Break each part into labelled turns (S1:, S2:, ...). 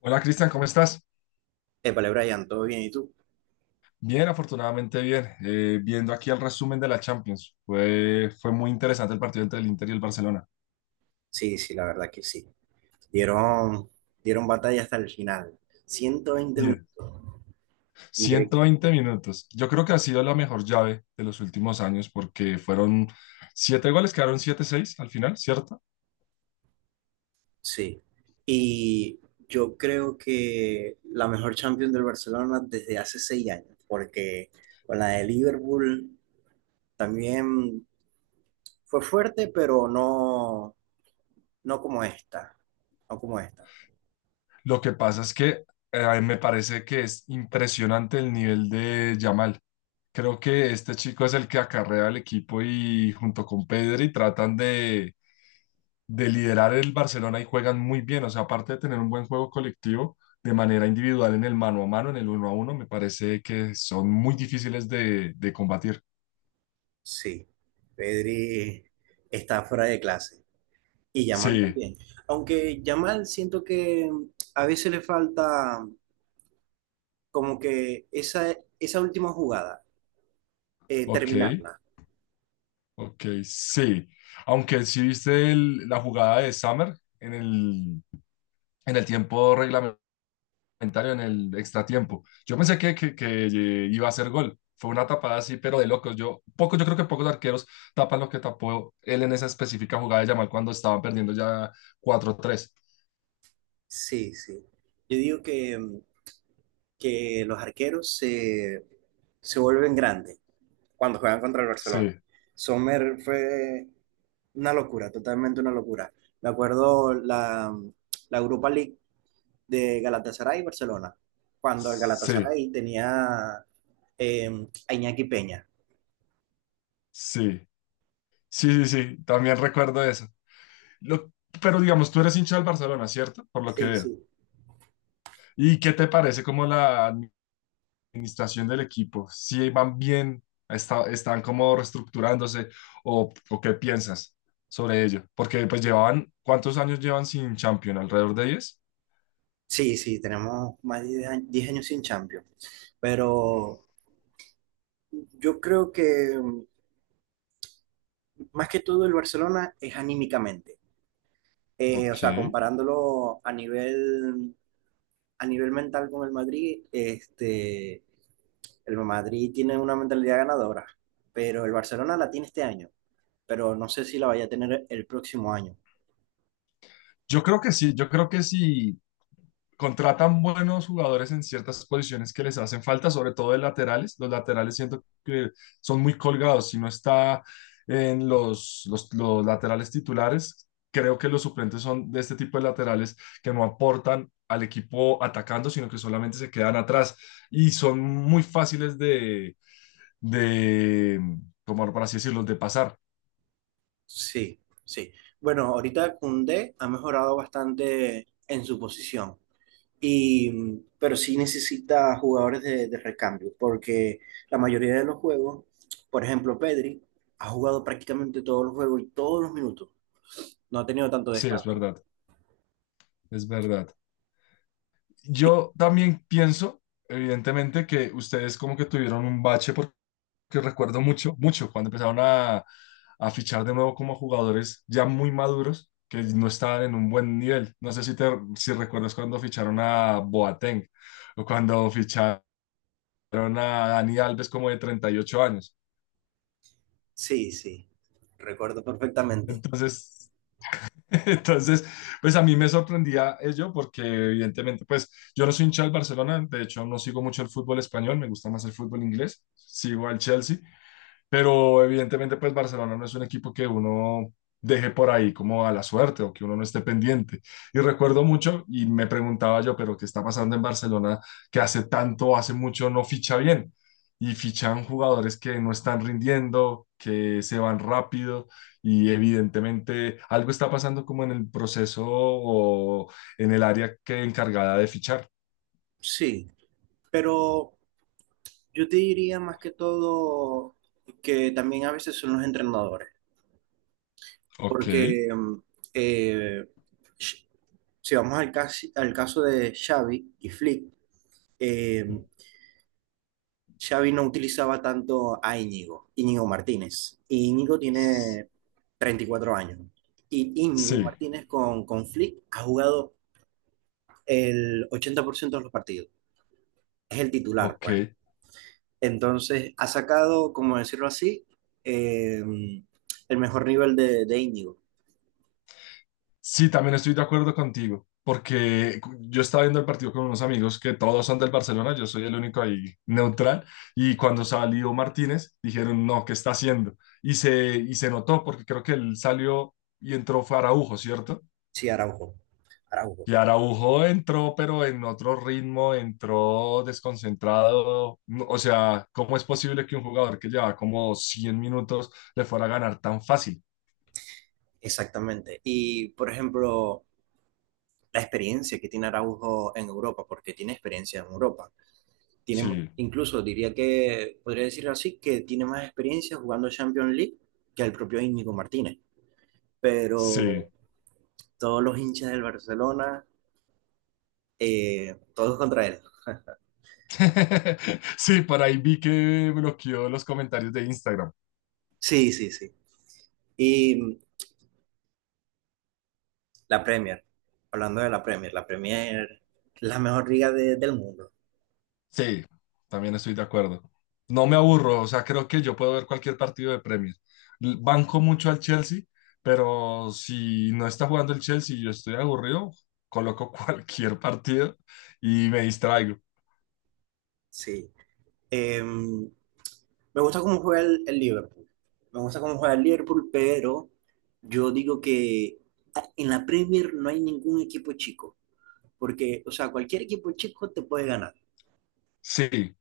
S1: Hola, Cristian, ¿cómo estás?
S2: Épale, Brian, ¿todo bien? ¿Y tú?
S1: Bien, afortunadamente bien. Viendo aquí el resumen de la Champions, fue muy interesante el partido entre el Inter y el Barcelona.
S2: Sí, sí, la verdad que sí. Dieron, Dieron batalla hasta el final. ciento veinte
S1: Diez,
S2: minutos. Increíble.
S1: ciento veinte minutos. Yo creo que ha sido la mejor llave de los últimos años porque fueron 7 goles, quedaron siete seis al final, ¿cierto?
S2: Sí. Y yo creo que la mejor Champions del Barcelona desde hace 6 años, porque con la de Liverpool también fue fuerte, pero no como esta. No como esta.
S1: Lo que pasa es que me parece que es impresionante el nivel de Yamal. Creo que este chico es el que acarrea al equipo y junto con Pedri tratan de liderar el Barcelona y juegan muy bien. O sea, aparte de tener un buen juego colectivo, de manera individual en el mano a mano, en el uno a uno, me parece que son muy difíciles de combatir.
S2: Sí. Pedri está fuera de clase. Y Yamal
S1: Sí,
S2: también. Aunque Yamal siento que a veces le falta como que esa última jugada,
S1: ok,
S2: terminarla.
S1: ok, sí. Aunque sí viste la jugada de Summer en el, en el tiempo comentario en el extratiempo. Yo pensé que iba a hacer gol. Fue una tapada así, pero de locos. Yo creo que pocos arqueros tapan lo que tapó él en esa específica jugada de Yamal cuando estaban perdiendo ya cuatro tres.
S2: Sí, sí. Yo digo que los arqueros se vuelven grandes cuando juegan contra el Barcelona.
S1: Sí,
S2: Sommer fue una locura, totalmente una locura. Me acuerdo la Europa League de Galatasaray y Barcelona, cuando el
S1: sí,
S2: Galatasaray tenía a Iñaki Peña.
S1: sí, sí, sí, sí. También recuerdo eso. Lo, pero digamos, tú eres hincha del Barcelona, ¿cierto? Por lo que
S2: Sí,
S1: veo.
S2: sí.
S1: ¿Y qué te parece como la administración del equipo? ¿Si van bien? ¿Están como reestructurándose? O qué piensas sobre ello? Porque pues llevaban, ¿cuántos años llevan sin Champion? ¿Alrededor de diez?
S2: Sí, sí, tenemos más de 10 años sin Champions. Pero yo creo que más que todo el Barcelona es anímicamente. Eh,
S1: Ok.
S2: o sea, comparándolo a a nivel mental con el Madrid, el Madrid tiene una mentalidad ganadora, pero el Barcelona la tiene este año, pero no sé si la vaya a tener el próximo año.
S1: Yo creo que sí, yo creo que sí contratan buenos jugadores en ciertas posiciones que les hacen falta, sobre todo de laterales. Los laterales siento que son muy colgados. Si no está en los laterales titulares, creo que los suplentes son de este tipo de laterales que no aportan al equipo atacando, sino que solamente se quedan atrás y son muy fáciles de como por así decirlo, de pasar.
S2: Sí, sí. Bueno, ahorita Koundé ha mejorado bastante en su posición. Y, pero sí necesita jugadores de recambio, porque la mayoría de los juegos, por ejemplo, Pedri ha jugado prácticamente todos los juegos y todos los minutos. No ha tenido tanto
S1: Sí, es
S2: descanso.
S1: verdad, es verdad.
S2: Y-
S1: Yo también pienso, evidentemente, que ustedes como que tuvieron un bache porque que recuerdo mucho, mucho, cuando empezaron a fichar de nuevo como jugadores ya muy maduros que no estaban en un buen nivel. No sé si recuerdas cuando ficharon a Boateng o cuando ficharon a Dani Alves como de 38 años.
S2: Sí, sí, recuerdo perfectamente.
S1: Entonces, entonces, pues a mí me sorprendía ello porque evidentemente, pues yo no soy hincha del Barcelona, de hecho no sigo mucho el fútbol español, me gusta más el fútbol inglés, sigo al Chelsea, pero evidentemente, pues Barcelona no es un equipo que uno deje por ahí como a la suerte o que uno no esté pendiente. Y recuerdo mucho y me preguntaba yo, pero ¿qué está pasando en Barcelona que hace tanto, hace mucho no ficha bien? Y fichan jugadores que no están rindiendo, que se van rápido y evidentemente algo está pasando como en el proceso o en el área que encargada de fichar.
S2: Sí, pero yo te diría más que todo que también a veces son los entrenadores,
S1: Ok.
S2: porque eh, sh- si vamos al caso de Xavi y Flick, eh, Xavi no utilizaba tanto a Íñigo Martínez. Y Íñigo tiene 34 años. Y Íñigo
S1: Sí,
S2: Martínez con Flick ha jugado el 80% de los partidos. Es el titular,
S1: ok.
S2: pues. Entonces, ha sacado, como decirlo así, eh, el mejor nivel de Íñigo.
S1: Sí, también estoy de acuerdo contigo, porque yo estaba viendo el partido con unos amigos que todos son del Barcelona, yo soy el único ahí neutral, y cuando salió Martínez dijeron, no, ¿qué está haciendo? Y se notó, porque creo que él salió y entró fue Araujo, ¿cierto?
S2: Sí, Araujo. Araujo,
S1: Y Araujo entró, pero en otro ritmo, entró desconcentrado. No, o sea, ¿cómo es posible que un jugador que lleva como 100 minutos le fuera a ganar tan fácil?
S2: exactamente. Y, por ejemplo, la experiencia que tiene Araujo en Europa, porque tiene experiencia en Europa. tiene,
S1: Sí,
S2: incluso diría que, podría decir así, que tiene más experiencia jugando Champions League que el propio Íñigo Martínez. Pero
S1: sí.
S2: todos los hinchas del Barcelona, todos contra él.
S1: Sí, por ahí vi que bloqueó los comentarios de Instagram.
S2: Sí, sí, sí. Y la Premier, hablando de la Premier, la Premier, la mejor liga del mundo,
S1: Sí, también estoy de acuerdo. No me aburro, o sea, creo que yo puedo ver cualquier partido de Premier. Banco mucho al Chelsea, pero si no está jugando el Chelsea y yo estoy aburrido, coloco cualquier partido y me distraigo.
S2: sí. Me gusta cómo juega el Liverpool. Me gusta cómo juega el Liverpool, pero yo digo que en la Premier no hay ningún equipo chico. Porque, o sea, cualquier equipo chico te puede ganar.
S1: Sí,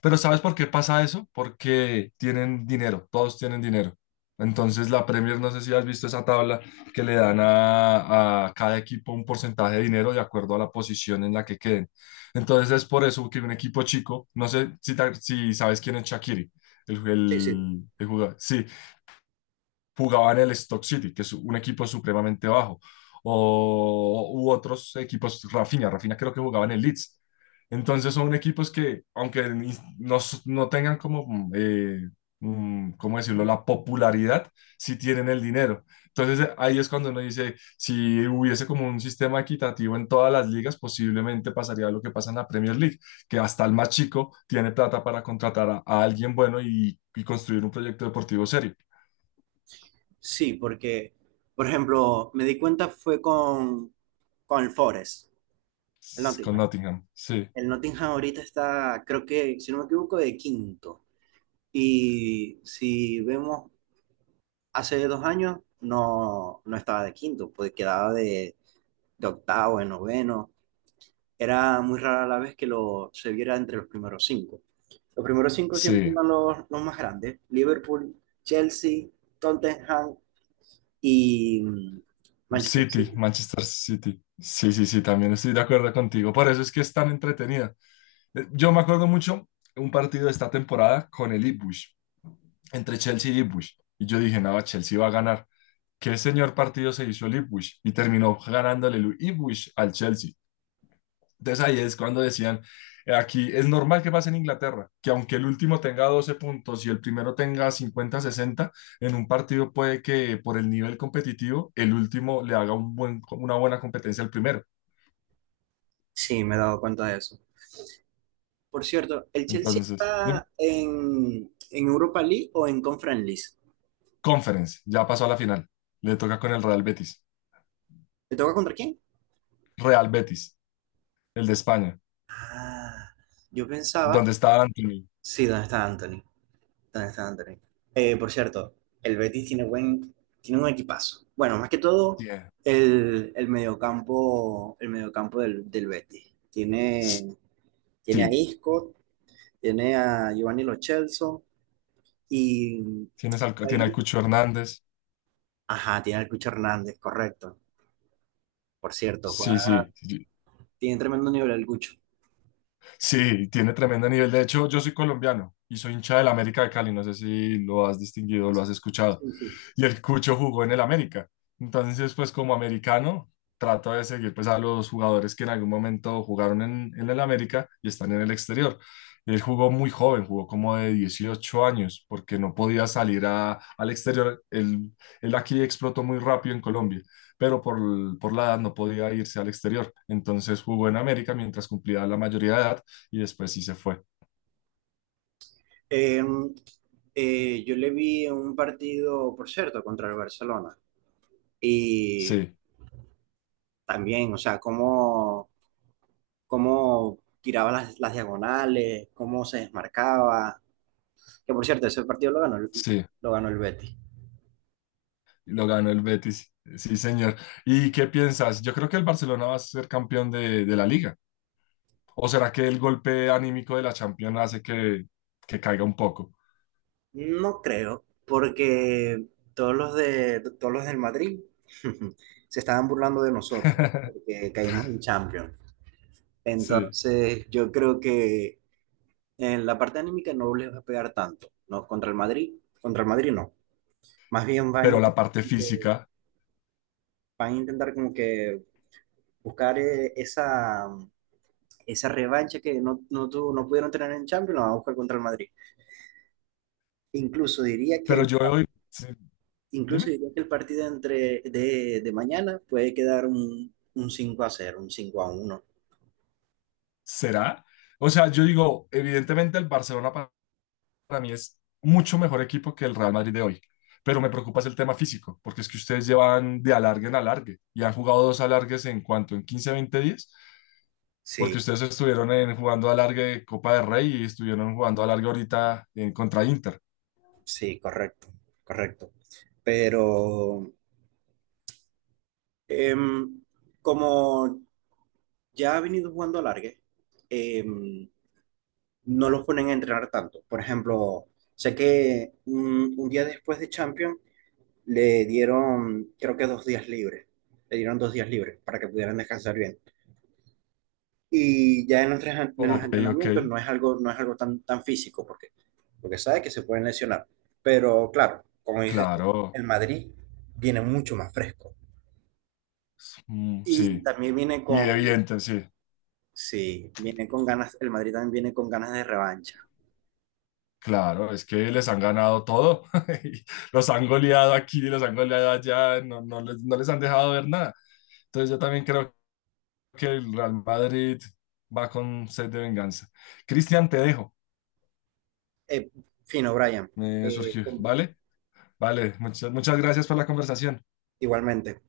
S1: pero ¿sabes por qué pasa eso? Porque tienen dinero, todos tienen dinero. Entonces la Premier, no sé si has visto esa tabla que le dan a cada equipo un porcentaje de dinero de acuerdo a la posición en la que queden. Entonces es por eso que un equipo chico, no sé si sabes quién es Shaqiri,
S2: Sí, sí.
S1: el jugador. Sí, jugaba en el Stock City, que es un equipo supremamente bajo, o u otros equipos, Rafinha, Rafinha creo que jugaba en el Leeds. Entonces son equipos que, aunque no tengan como, ¿cómo decirlo?, la popularidad, sí tienen el dinero. Entonces ahí es cuando uno dice, si hubiese como un sistema equitativo en todas las ligas, posiblemente pasaría lo que pasa en la Premier League, que hasta el más chico tiene plata para contratar a alguien bueno y construir un proyecto deportivo serio.
S2: Sí, porque, por ejemplo, me di cuenta fue con el
S1: Con
S2: Nottingham.
S1: Nottingham, sí,
S2: El Nottingham ahorita está, creo que, si no me equivoco, de quinto. Y si vemos hace 2 años, no, no estaba de quinto, pues quedaba de octavo, de noveno. Era muy rara la vez que se viera entre los primeros cinco. Los primeros cinco siempre
S1: sí.
S2: iban los más grandes. Liverpool, Chelsea, Tottenham y Manchester
S1: City,
S2: City.
S1: Manchester City. Sí, sí, sí, también estoy de acuerdo contigo. Por eso es que es tan entretenida. Yo me acuerdo mucho un partido de esta temporada con el Ipswich, entre Chelsea y Ipswich. Y yo dije, no, Chelsea va a ganar. ¿Qué señor partido se hizo el Ipswich? Y terminó ganándole el Ipswich al Chelsea. Entonces ahí es cuando decían, aquí es normal que pase en Inglaterra, que aunque el último tenga 12 puntos y el primero tenga 50 60 en un partido puede que por el nivel competitivo el último le haga una buena competencia al primero.
S2: Sí, me he dado cuenta de eso. Por cierto, ¿el Chelsea
S1: Entonces, dime.
S2: está en Europa League o en Conference League?
S1: Conference, ya pasó a la final. Le toca con el Real Betis.
S2: ¿Te toca contra quién?
S1: Real Betis, el de España,
S2: Ah, yo pensaba,
S1: donde está Anthony.
S2: sí, ¿dónde está Anthony? ¿Dónde está Anthony? Por cierto, el Betis tiene un equipazo. Bueno, más que todo,
S1: Yeah.
S2: el mediocampo del Betis. Tiene a
S1: Sí,
S2: Isco, tiene a Giovanni Lo Celso. y
S1: tiene al Cucho Hernández.
S2: Ajá, tiene al Cucho Hernández, correcto. Por cierto,
S1: Sí, sí, sí,
S2: tiene tremendo nivel el Cucho.
S1: sí, tiene tremendo nivel. De hecho, yo soy colombiano y soy hincha del América de Cali. No sé si lo has distinguido, lo has escuchado.
S2: Sí, sí.
S1: Y el Cucho jugó en el América. Entonces, pues como americano, trato de seguir pues a los jugadores que en algún momento jugaron en el América y están en el exterior. Él jugó muy joven, jugó como de 18 años, porque no podía salir al exterior. Él aquí explotó muy rápido en Colombia, pero por la edad no podía irse al exterior. Entonces jugó en América mientras cumplía la mayoría de edad y después sí se fue.
S2: Em, yo le vi un partido, por cierto, contra el Barcelona. Y
S1: Sí,
S2: también, o sea, cómo tiraba las diagonales, cómo se desmarcaba. Que por cierto, ese partido
S1: sí,
S2: lo ganó el Betis.
S1: lo ganó el Betis. Sí, señor. ¿Y qué piensas? Yo creo que el Barcelona va a ser campeón de la liga. ¿O será que el golpe anímico de la Champions hace que caiga un poco?
S2: No creo, porque todos los del Madrid se estaban burlando de nosotros, porque caímos en Champions.
S1: Sí,
S2: Entonces, yo creo que en la parte anímica no les va a pegar tanto, ¿no? Contra el Madrid no. Más bien
S1: pero la parte física.
S2: van a intentar como que buscar esa revancha que no pudieron tener en Champions, la van a buscar contra el Madrid. Incluso diría
S1: Pero
S2: que,
S1: yo hoy, sí,
S2: incluso
S1: dime,
S2: diría que el partido entre, de mañana puede quedar un 5-0 un 5-1.
S1: ¿será? O sea, yo digo, evidentemente el Barcelona para mí es mucho mejor equipo que el Real Madrid de hoy. Pero me preocupa es el tema físico, porque es que ustedes llevan de alargue en alargue y han jugado dos alargues en cuanto en 15, 20 días, porque
S2: Sí,
S1: ustedes estuvieron en, jugando alargue de Copa del Rey y estuvieron jugando alargue ahorita en contra Inter.
S2: sí, correcto, correcto. Pero em, como ya ha venido jugando alargue, eh, no los ponen a entrenar tanto. Por ejemplo, sé que un día después de Champions le dieron, creo que 2 días libres. Le dieron 2 días libres para que pudieran descansar bien. Y ya en en los
S1: Ok, ok,
S2: entrenamientos no es algo tan físico, porque sabe que se pueden lesionar. Pero claro, como dices, tú,
S1: claro,
S2: el Madrid viene mucho más fresco.
S1: mm,
S2: Y
S1: sí,
S2: también viene
S1: y evidente, sí,
S2: sí, viene con ganas, el Madrid también viene con ganas de revancha.
S1: claro, es que les han ganado todo, y los han goleado aquí, los han goleado allá, no, no les, no les han dejado ver nada. Entonces yo también creo que el Real Madrid va con sed de venganza. Cristian, te dejo.
S2: Eh, fino, Brian.
S1: Me
S2: Eh,
S1: surgió,
S2: com-
S1: ¿vale? Vale, muchas, muchas gracias por la conversación.
S2: igualmente.